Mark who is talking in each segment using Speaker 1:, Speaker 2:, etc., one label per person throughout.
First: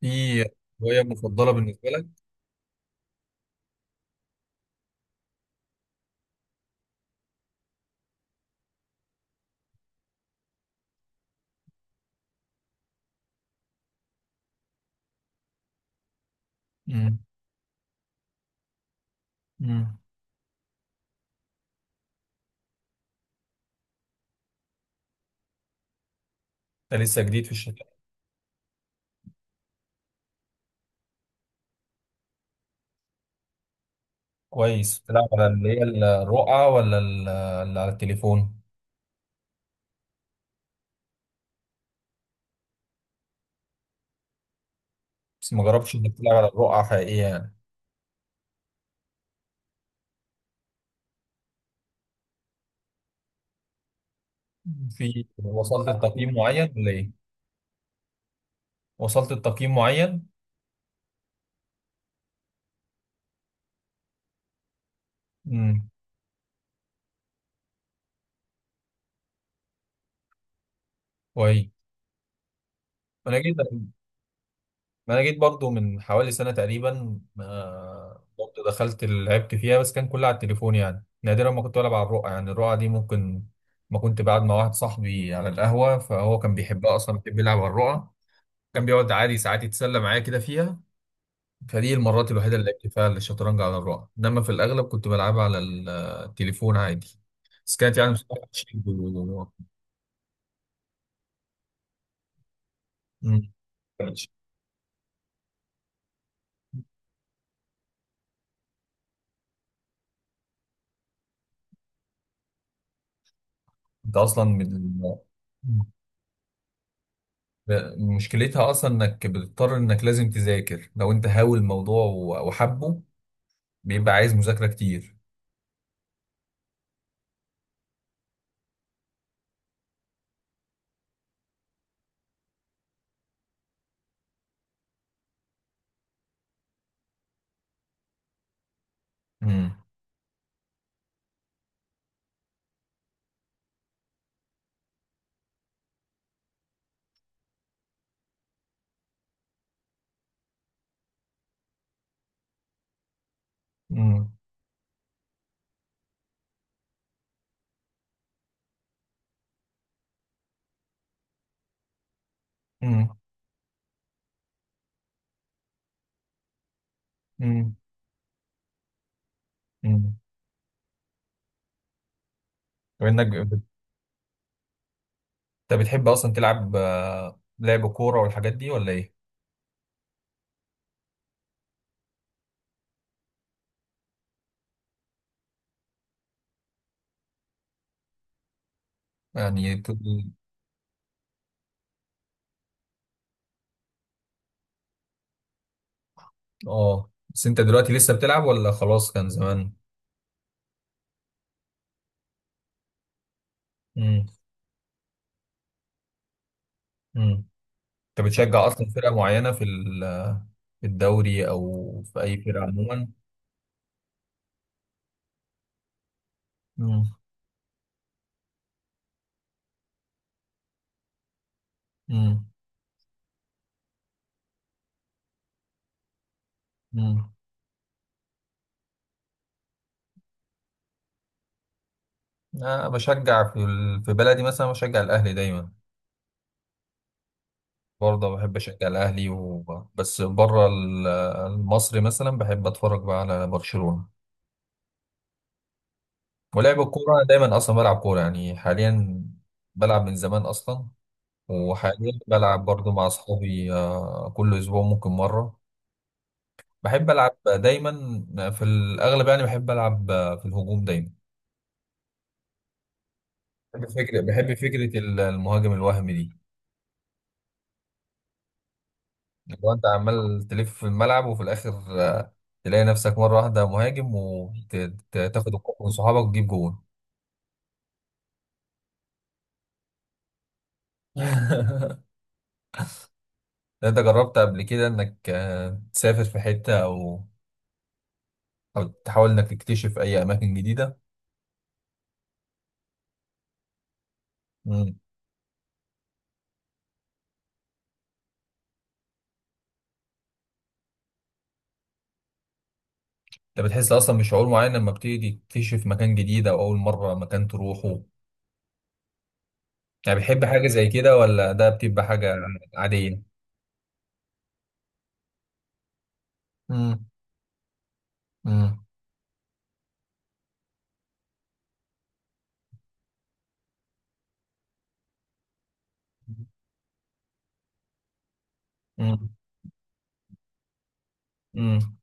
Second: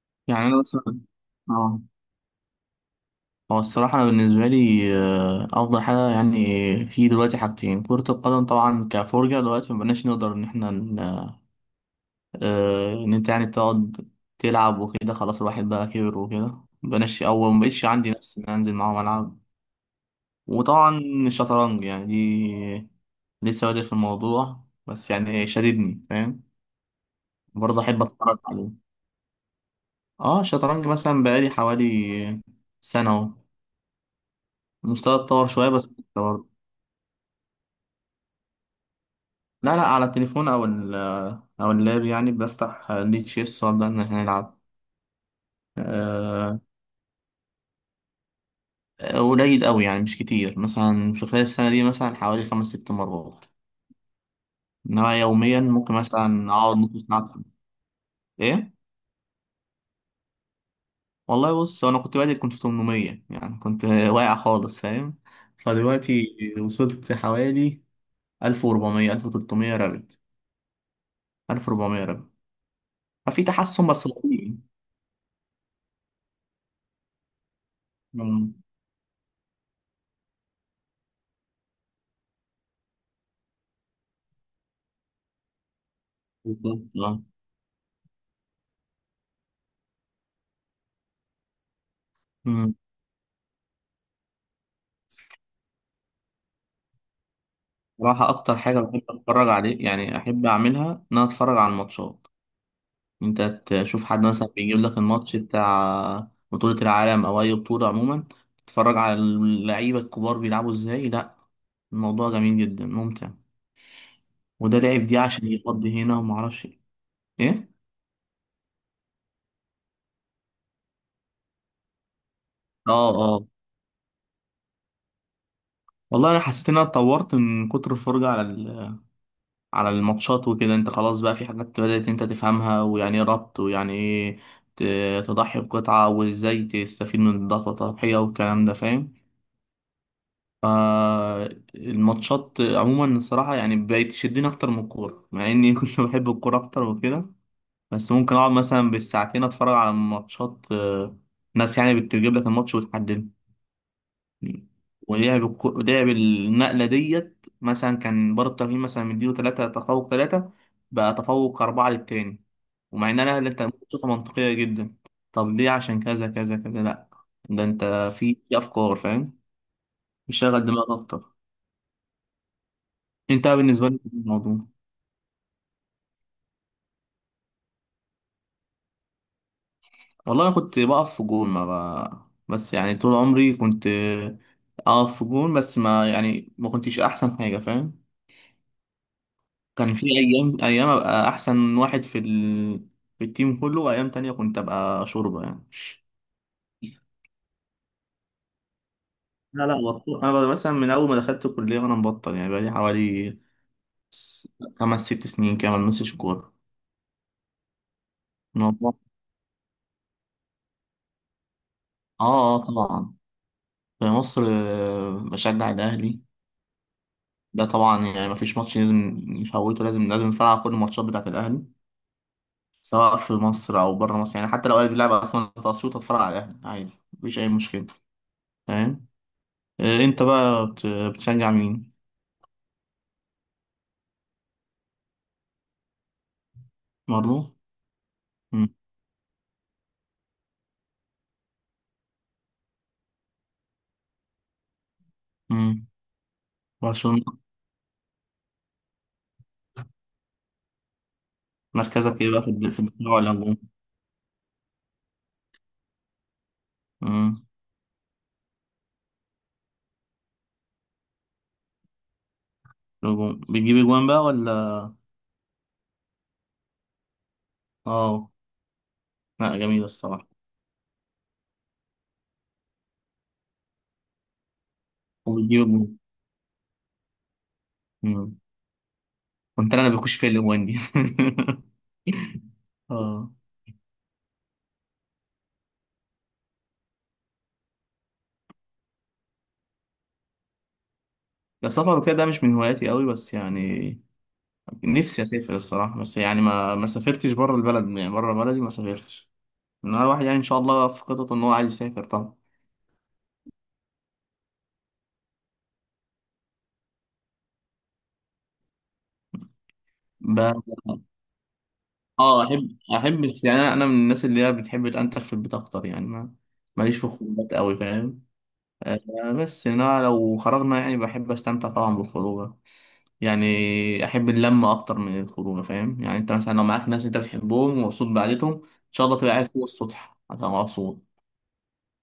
Speaker 1: في
Speaker 2: يعني أنا مثلا
Speaker 1: هواية مفضلة
Speaker 2: اه
Speaker 1: بالنسبة لك؟
Speaker 2: هو الصراحة أنا بالنسبة لي، أفضل حاجة يعني في دلوقتي حاجتين: كرة القدم طبعا كفرجة. دلوقتي مبقناش نقدر إن إحنا إن أنت يعني تقعد تلعب وكده، خلاص الواحد بقى كبر وكده،
Speaker 1: امم.
Speaker 2: مبقناش أو مبقتش عندي نفس إن أنا أنزل معاهم ألعب.
Speaker 1: امم.
Speaker 2: وطبعا الشطرنج يعني دي لسه بادئ في الموضوع، بس يعني شددني، فاهم؟
Speaker 1: أنت لسه جديد في
Speaker 2: برضه
Speaker 1: الشركة؟
Speaker 2: أحب أتفرج عليه. اه الشطرنج مثلا بقالي حوالي سنة أهو،
Speaker 1: كويس،
Speaker 2: المستوى
Speaker 1: بتلعب على
Speaker 2: اتطور
Speaker 1: اللي
Speaker 2: شوية
Speaker 1: هي
Speaker 2: بس.
Speaker 1: الرقعة ولا اللي على التليفون؟
Speaker 2: لا لا، على التليفون او اللاب، يعني بفتح ليه تشيس وابدا ان احنا نلعب.
Speaker 1: بس ما جربتش إنك تلعب على
Speaker 2: آه،
Speaker 1: الرقعة حقيقية يعني؟
Speaker 2: قليل قوي يعني، مش كتير، مثلا في خلال السنه دي مثلا حوالي خمس ست مرات.
Speaker 1: مم.
Speaker 2: انما يوميا
Speaker 1: وصلت
Speaker 2: ممكن
Speaker 1: لتقييم
Speaker 2: مثلا
Speaker 1: معين
Speaker 2: اقعد
Speaker 1: ولا
Speaker 2: نص
Speaker 1: إيه؟
Speaker 2: ساعه ألعب. ايه.
Speaker 1: وصلت لتقييم معين؟
Speaker 2: والله بص، هو انا كنت بادئ كنت 800، يعني كنت واقع خالص، فاهم؟
Speaker 1: امم
Speaker 2: فدلوقتي وصلت حوالي 1400، 1300 رابط،
Speaker 1: كويس.
Speaker 2: 1400 رابط.
Speaker 1: أنا
Speaker 2: ففي
Speaker 1: جيت
Speaker 2: تحسن بس بطيء.
Speaker 1: ما انا جيت برضو من حوالي سنة تقريبا،
Speaker 2: مم.
Speaker 1: برضو دخلت لعبت فيها بس كان كلها على التليفون، يعني نادرا ما كنت بلعب على الرقعة. يعني الرقعة دي، ممكن ما كنت قاعد مع واحد صاحبي على القهوة، فهو كان بيحبها
Speaker 2: بالظبط.
Speaker 1: اصلا، بيحب يلعب على الرقعة، كان بيقعد عادي ساعات يتسلى معايا كده فيها. فدي المرات الوحيدة اللي
Speaker 2: آه.
Speaker 1: لعبت فيها الشطرنج على الرقعة، انما في الاغلب كنت بلعبها على التليفون عادي. بس كانت يعني
Speaker 2: صراحة
Speaker 1: بصراحة
Speaker 2: أكتر حاجة بحب أتفرج عليه، يعني أحب أعملها إن أنا أتفرج على الماتشات. أنت
Speaker 1: مم.
Speaker 2: تشوف حد مثلا بيجيب لك الماتش بتاع بطولة العالم أو أي بطولة عموما، تتفرج على اللعيبة الكبار بيلعبوا إزاي، لأ الموضوع جميل جدا ممتع.
Speaker 1: انت اصلا
Speaker 2: وده
Speaker 1: من
Speaker 2: لعب دي عشان يقضي هنا ومعرفش إيه. إيه؟
Speaker 1: ب- مشكلتها اصلا انك بتضطر، انك لازم تذاكر لو انت هاوي الموضوع وحبه،
Speaker 2: آه آه.
Speaker 1: بيبقى عايز مذاكره كتير.
Speaker 2: والله أنا حسيت إن أنا اتطورت من كتر الفرجة على على الماتشات وكده، انت خلاص بقى في حاجات بدأت انت تفهمها، ويعني ايه ربط ويعني ايه تضحي بقطعة، وازاي تستفيد من الضغط، التضحية والكلام ده، فاهم؟
Speaker 1: امم.
Speaker 2: فالماتشات عموما الصراحة يعني بقت تشدني أكتر من الكورة، مع إني كنت بحب الكورة أكتر وكده. بس ممكن أقعد مثلا بالساعتين أتفرج على ماتشات. ناس يعني بتجيب لك الماتش وتحدده،
Speaker 1: امم.
Speaker 2: لعب النقلة ديت مثلا، كان بار التقييم مثلا مديله تلاتة تفوق تلاتة، بقى تفوق أربعة للتاني.
Speaker 1: امم.
Speaker 2: ومع إن أنا اللي أنت ممكن تشوفها منطقية جدا، طب ليه؟ عشان كذا كذا كذا، لأ ده
Speaker 1: امم.
Speaker 2: أنت في أفكار، فاهم؟
Speaker 1: امم.
Speaker 2: بيشغل دماغك أكتر.
Speaker 1: وانك
Speaker 2: أنت
Speaker 1: بت-
Speaker 2: بالنسبة لي الموضوع.
Speaker 1: انت بتحب اصلا تلعب لعب كوره والحاجات دي ولا ايه؟
Speaker 2: والله أنا كنت بقف في جون ما بقى. بس يعني طول عمري كنت أقف في جون، بس ما يعني ما كنتش أحسن حاجة، فاهم؟
Speaker 1: يعني بت-
Speaker 2: كان في ايام ايام ابقى احسن واحد في ال، في التيم كله، وايام تانية كنت ابقى شوربة يعني.
Speaker 1: اه بس انت دلوقتي لسه بتلعب ولا خلاص كان
Speaker 2: لا
Speaker 1: زمان؟
Speaker 2: لا، بطل، انا مثلا من اول ما دخلت الكلية وانا مبطل، يعني بقالي حوالي
Speaker 1: امم.
Speaker 2: س- خمس ست سنين كده ما بلمسش كورة.
Speaker 1: امم. انت بتشجع اصلا
Speaker 2: الموضوع-
Speaker 1: فرقه معينه في في الدوري او في
Speaker 2: اه،
Speaker 1: اي فرقه عموما؟
Speaker 2: طبعا. في مصر بشجع الاهلي.
Speaker 1: امم.
Speaker 2: ده طبعا، يعني ما فيش ماتش لازم نفوته، لازم لازم اتفرج على كل الماتشات بتاعت الاهلي، سواء في مصر او بره مصر. يعني حتى لو الاهلي بيلعب اصلا تقسيط، اتفرج على الاهلي عادي،
Speaker 1: امم.
Speaker 2: مفيش اي مشكلة، فاهم؟ انت بقى بتشجع مين؟
Speaker 1: أنا بشجع في في بلدي، مثلا بشجع الأهلي دايما،
Speaker 2: برضه.
Speaker 1: برضه بحب
Speaker 2: مم.
Speaker 1: أشجع الأهلي و... بس بره المصري مثلا بحب أتفرج بقى على برشلونة.
Speaker 2: مم.
Speaker 1: ولعب الكورة
Speaker 2: برشلونة.
Speaker 1: أنا دايما أصلا بلعب كورة يعني حاليا، بلعب من زمان أصلا. وحاليا
Speaker 2: مركزك ايه بقى
Speaker 1: بلعب
Speaker 2: في
Speaker 1: برضه مع
Speaker 2: الدفاع ولا الهجوم؟
Speaker 1: أصحابي، كل أسبوع ممكن مرة. بحب ألعب
Speaker 2: مم.
Speaker 1: دايما في الأغلب يعني، بحب ألعب في الهجوم دايما.
Speaker 2: الهجوم. بتجيب اجوان بقى ولا؟
Speaker 1: بحب فكرة المهاجم الوهمي دي،
Speaker 2: اه لا،
Speaker 1: لو
Speaker 2: جميلة
Speaker 1: انت
Speaker 2: الصراحة.
Speaker 1: عمال تلف في الملعب وفي الاخر آه، تلاقي نفسك مره واحده مهاجم، وتاخد
Speaker 2: وبتجيب
Speaker 1: الكوره من
Speaker 2: اجوان.
Speaker 1: صحابك وتجيب جون.
Speaker 2: مم. كنت انا اللي بخش في الاجوان دي اه.
Speaker 1: انت جربت قبل كده انك تسافر في حته او تحاول انك تكتشف اي اماكن جديده؟
Speaker 2: ده السفر وكده ده مش من هواياتي قوي، بس يعني
Speaker 1: مم.
Speaker 2: نفسي اسافر الصراحة، بس يعني ما سافرتش بره البلد، يعني بره بلدي ما سافرتش. ان انا واحد يعني ان شاء الله في خطط ان هو عايز يسافر طبعا.
Speaker 1: انت بتحس اصلا بشعور معين لما بتيجي تكتشف مكان جديد او اول مره مكان تروحه؟ يعني
Speaker 2: ب...
Speaker 1: بتحب حاجه زي كده، ولا ده بتبقى حاجه
Speaker 2: اه احب
Speaker 1: عاديه؟
Speaker 2: يعني انا من الناس اللي هي بتحب تنتخ في البيت اكتر، يعني ما ماليش في
Speaker 1: امم.
Speaker 2: الخروجات قوي، فاهم؟
Speaker 1: امم.
Speaker 2: بس يعني انا لو خرجنا يعني بحب استمتع طبعا بالخروجه، يعني احب اللمه اكتر من الخروجه، فاهم؟ يعني انت مثلا لو معاك ناس انت بتحبهم ومبسوط بعدتهم ان شاء الله، تبقى قاعد فوق السطح هتبقى مبسوط.
Speaker 1: امم.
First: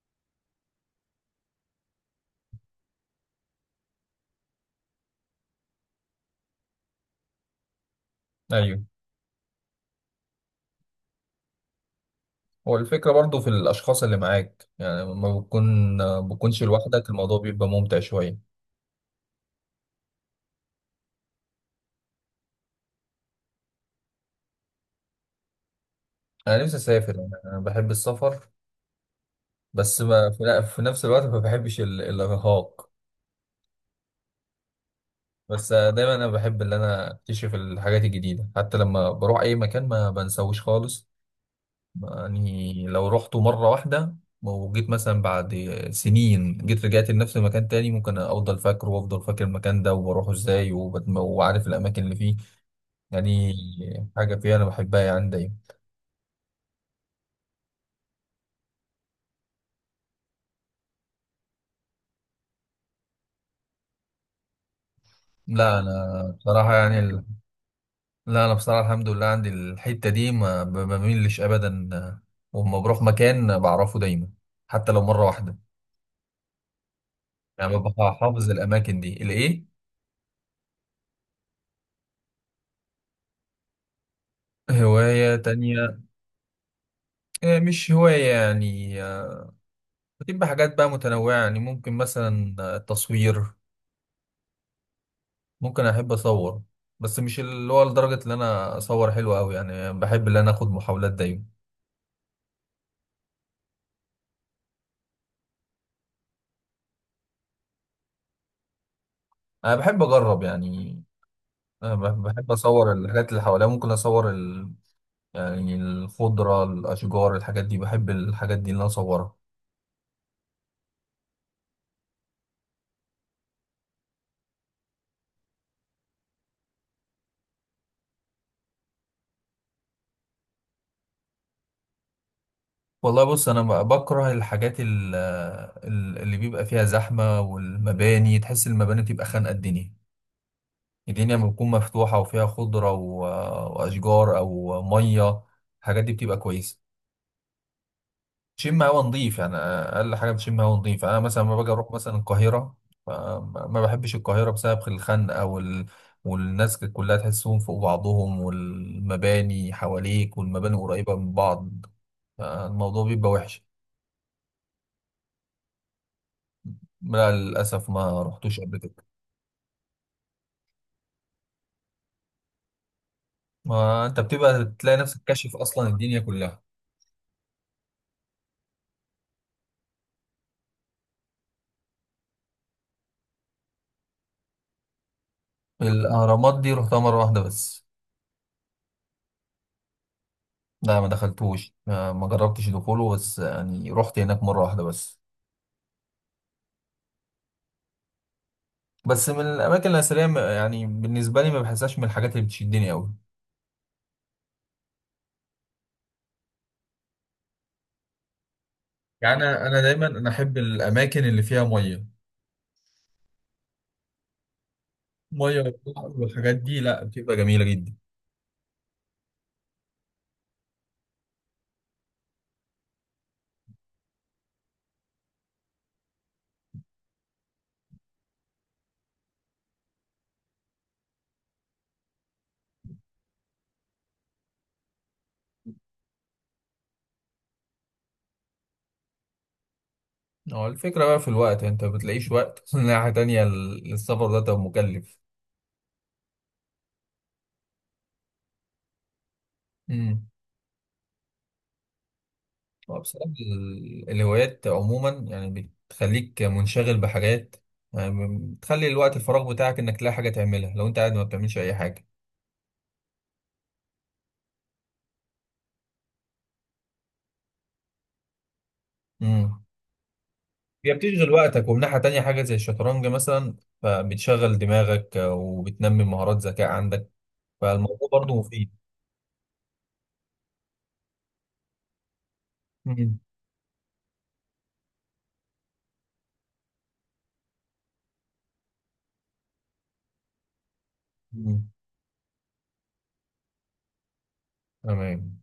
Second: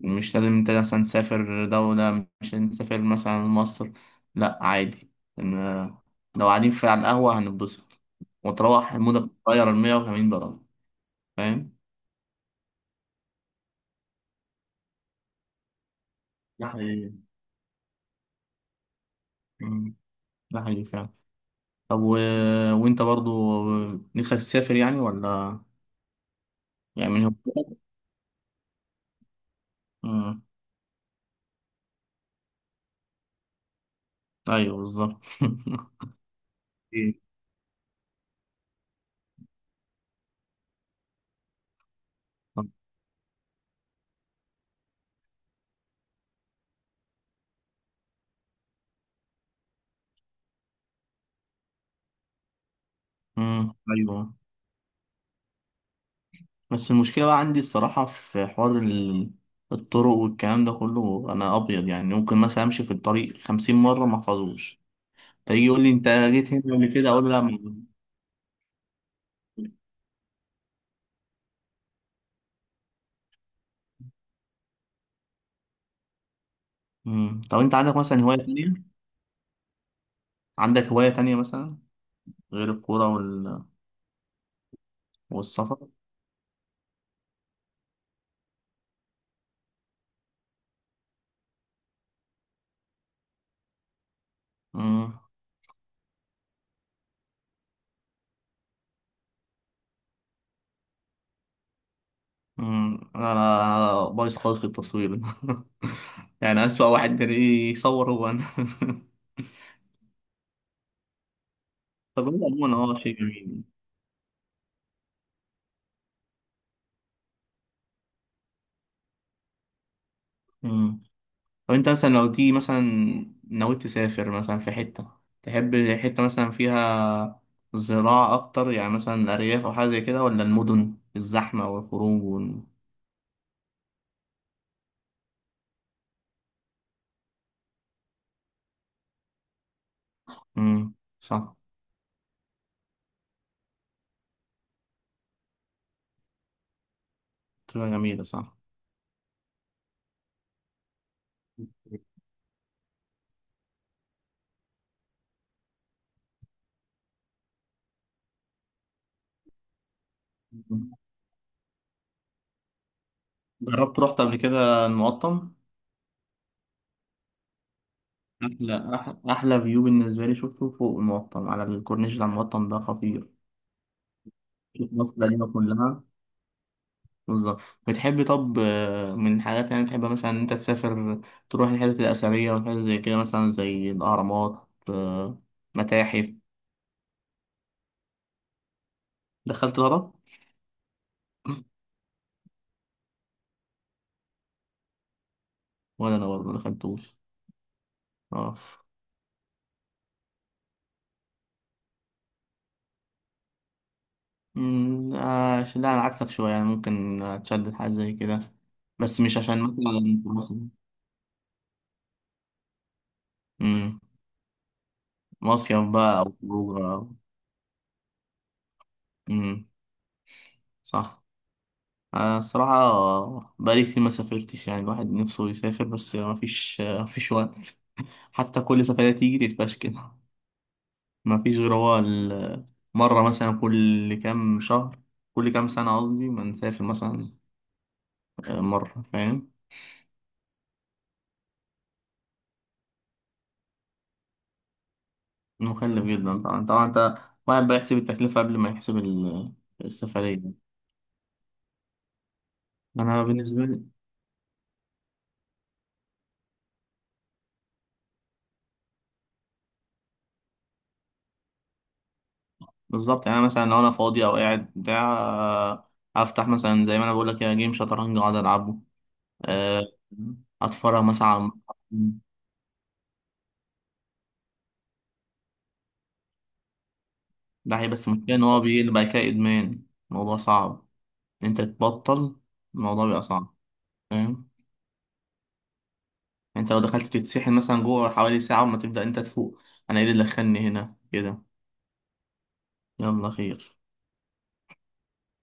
Speaker 2: مش لازم انت مثلا تسافر دوله، مش لازم تسافر مثلا مصر. لا عادي، إن- لو قاعدين في على القهوه هنتبسط،
Speaker 1: ايوه،
Speaker 2: وتروح مودك تغير ال 180 درجه، فاهم؟
Speaker 1: هو الفكرة برضو في الأشخاص اللي معاك، يعني لما بتكونش
Speaker 2: ده
Speaker 1: لوحدك
Speaker 2: حقيقي.
Speaker 1: الموضوع بيبقى ممتع شوية.
Speaker 2: مم. ده حقيقي فعلا. طب وانت برضو نفسك تسافر يعني ولا؟
Speaker 1: أنا نفسي
Speaker 2: يعني
Speaker 1: أسافر،
Speaker 2: من
Speaker 1: أنا
Speaker 2: هواياتك؟
Speaker 1: بحب السفر. بس ما
Speaker 2: مم.
Speaker 1: في في نفس الوقت ما بحبش الإرهاق.
Speaker 2: ايوه بالظبط.
Speaker 1: بس دايما أنا بحب إن أنا
Speaker 2: إيه.
Speaker 1: أكتشف الحاجات الجديدة، حتى لما بروح أي مكان ما بنساوش خالص. يعني لو رحته مرة واحدة وجيت مثلا بعد سنين، جيت رجعت لنفس المكان تاني، ممكن أفضل فاكره وأفضل فاكر المكان ده وبروحه إزاي، وعارف الأماكن اللي فيه. يعني
Speaker 2: مم. ايوه.
Speaker 1: حاجة فيها أنا بحبها يعني دايما.
Speaker 2: بس المشكله بقى عندي الصراحه في حوار الطرق والكلام ده كله، انا ابيض، يعني ممكن مثلا امشي في الطريق 50 مره ما احفظوش، فيجي
Speaker 1: لا
Speaker 2: يقول
Speaker 1: أنا
Speaker 2: لي انت جيت
Speaker 1: بصراحة
Speaker 2: هنا قبل
Speaker 1: يعني
Speaker 2: كده،
Speaker 1: ال...
Speaker 2: اقول له لا
Speaker 1: لا أنا بصراحة الحمد لله عندي الحتة دي، ما بميلش أبدا، وأما بروح مكان بعرفه دايما حتى لو مرة واحدة،
Speaker 2: مم. طب انت
Speaker 1: يعني
Speaker 2: عندك
Speaker 1: ببقى
Speaker 2: مثلا هوايه
Speaker 1: حافظ
Speaker 2: تانية؟
Speaker 1: الأماكن دي الإيه.
Speaker 2: عندك هوايه تانية مثلا غير الكوره
Speaker 1: هواية
Speaker 2: والسفر؟
Speaker 1: تانية؟ مش هواية يعني، بتبقى حاجات بقى متنوعة، يعني ممكن مثلا التصوير، ممكن أحب أصور. بس مش اللي هو لدرجة إن أنا أصور حلو أوي، يعني بحب إن أنا آخد محاولات دايما.
Speaker 2: انا بايظ خالص في التصوير. يعني اسوأ واحد تلاقيه يصور هو انا.
Speaker 1: أنا بحب أجرب يعني،
Speaker 2: طب هو
Speaker 1: بحب
Speaker 2: عموما
Speaker 1: أصور
Speaker 2: شيء
Speaker 1: الحاجات اللي
Speaker 2: جميل.
Speaker 1: حواليا، ممكن أصور ال... يعني الخضرة، الأشجار، الحاجات دي بحب الحاجات دي اللي أنا أصورها.
Speaker 2: مم. طب انت مثلا لو تيجي مثلا ناوي تسافر مثلا في حتة، تحب حتة مثلا فيها زراعة أكتر، يعني مثلا أرياف أو حاجة زي كده، ولا المدن الزحمة والخروج
Speaker 1: والله بص أنا بكره الحاجات اللي بيبقى فيها زحمة، والمباني تحس المباني بتبقى خانقة. الدنيا،
Speaker 2: مم،
Speaker 1: الدنيا لما
Speaker 2: صح.
Speaker 1: بتكون مفتوحة وفيها خضرة و... وأشجار أو مية، الحاجات دي بتبقى كويسة.
Speaker 2: تبقى جميلة صح.
Speaker 1: بتشم هوا نظيف يعني، اقل حاجه بتشم هوا نظيف. انا مثلا لما باجي اروح مثلا القاهره، ما بحبش القاهره بسبب الخنقه وال... والناس كلها تحسهم فوق بعضهم، والمباني حواليك والمباني
Speaker 2: مم.
Speaker 1: قريبه من بعض، الموضوع بيبقى وحش.
Speaker 2: جربت رحت قبل كده المقطم؟
Speaker 1: لا للاسف ما رحتوش قبل كده.
Speaker 2: أحلى فيو بالنسبة لي شفته فوق المقطم على الكورنيش بتاع المقطم، ده خطير.
Speaker 1: ما انت بتبقى
Speaker 2: شوف
Speaker 1: تلاقي
Speaker 2: مصر
Speaker 1: نفسك
Speaker 2: القديمة
Speaker 1: كاشف اصلا
Speaker 2: كلها،
Speaker 1: الدنيا كلها.
Speaker 2: بالظبط. بتحب طب من الحاجات يعني بتحب مثلا إن أنت تسافر، تروح الحتت الأثرية والحاجات زي كده، مثلا زي الأهرامات، متاحف؟
Speaker 1: الاهرامات دي رحتها مره واحده بس.
Speaker 2: دخلت الهرم؟
Speaker 1: لا ما دخلتوش، ما جربتش دخوله، بس يعني رحت هناك مره واحده بس.
Speaker 2: ولا أنا برضه مدخلتوش. أه.
Speaker 1: بس من الاماكن الاثريه يعني بالنسبه لي ما بحسهاش من الحاجات اللي بتشدني قوي.
Speaker 2: أمم، آه، عشان لا أنا عكسك شوية، يعني ممكن أتشدد حاجة زي كده، بس
Speaker 1: يعني
Speaker 2: مش عشان
Speaker 1: انا دايما
Speaker 2: مثلا في
Speaker 1: انا
Speaker 2: مصر.
Speaker 1: احب الاماكن اللي فيها ميه،
Speaker 2: أمم،
Speaker 1: ميه
Speaker 2: مصيف
Speaker 1: والبحر
Speaker 2: بقى أو
Speaker 1: والحاجات
Speaker 2: خروج
Speaker 1: دي، لا بتبقى جميله جدا.
Speaker 2: أمم، صح. انا الصراحه بقالي كتير ما سافرتش، يعني الواحد نفسه يسافر، بس ما فيش وقت، حتى كل سفرية تيجي تتفشكل. ما فيش غير هو مرة مثلا كل كام شهر، كل كام سنة قصدي، ما نسافر مثلا مرة، فاهم؟
Speaker 1: هو الفكره بقى في الوقت، انت ما بتلاقيش وقت. ناحيه تانية السفر ده تبقى مكلف.
Speaker 2: مكلف جدا طبعا طبعا. انت واحد بقى يحسب التكلفة قبل ما يحسب
Speaker 1: امم.
Speaker 2: السفرية.
Speaker 1: هو
Speaker 2: انا
Speaker 1: بصراحه
Speaker 2: بالنسبة لي
Speaker 1: الهوايات عموما يعني بتخليك منشغل بحاجات، يعني بتخلي الوقت الفراغ بتاعك انك تلاقي حاجه تعملها. لو انت قاعد ما بتعملش اي حاجه.
Speaker 2: بالظبط، يعني أنا مثلا لو انا فاضي او قاعد بتاع، افتح مثلا زي ما انا بقول لك كده جيم شطرنج اقعد العبه.
Speaker 1: امم.
Speaker 2: آه،
Speaker 1: هي
Speaker 2: اتفرج مثلا
Speaker 1: بتشغل
Speaker 2: على
Speaker 1: وقتك، ومن ناحية تانية
Speaker 2: المصحف.
Speaker 1: حاجة زي الشطرنج مثلا فبتشغل دماغك، وبتنمي مهارات ذكاء عندك،
Speaker 2: ده هي
Speaker 1: فالموضوع
Speaker 2: بس المشكله
Speaker 1: برضه
Speaker 2: ان هو
Speaker 1: مفيد.
Speaker 2: بيجي بعد كده ادمان، الموضوع صعب إن انت تبطل، الموضوع
Speaker 1: مم.
Speaker 2: بيبقى صعب، فاهم؟ انت لو دخلت تتسحل مثلا جوه حوالي ساعه وما تبدا انت تفوق، انا ايه اللي دخلني هنا كده.
Speaker 1: مم.
Speaker 2: يلا خير.
Speaker 1: تمام.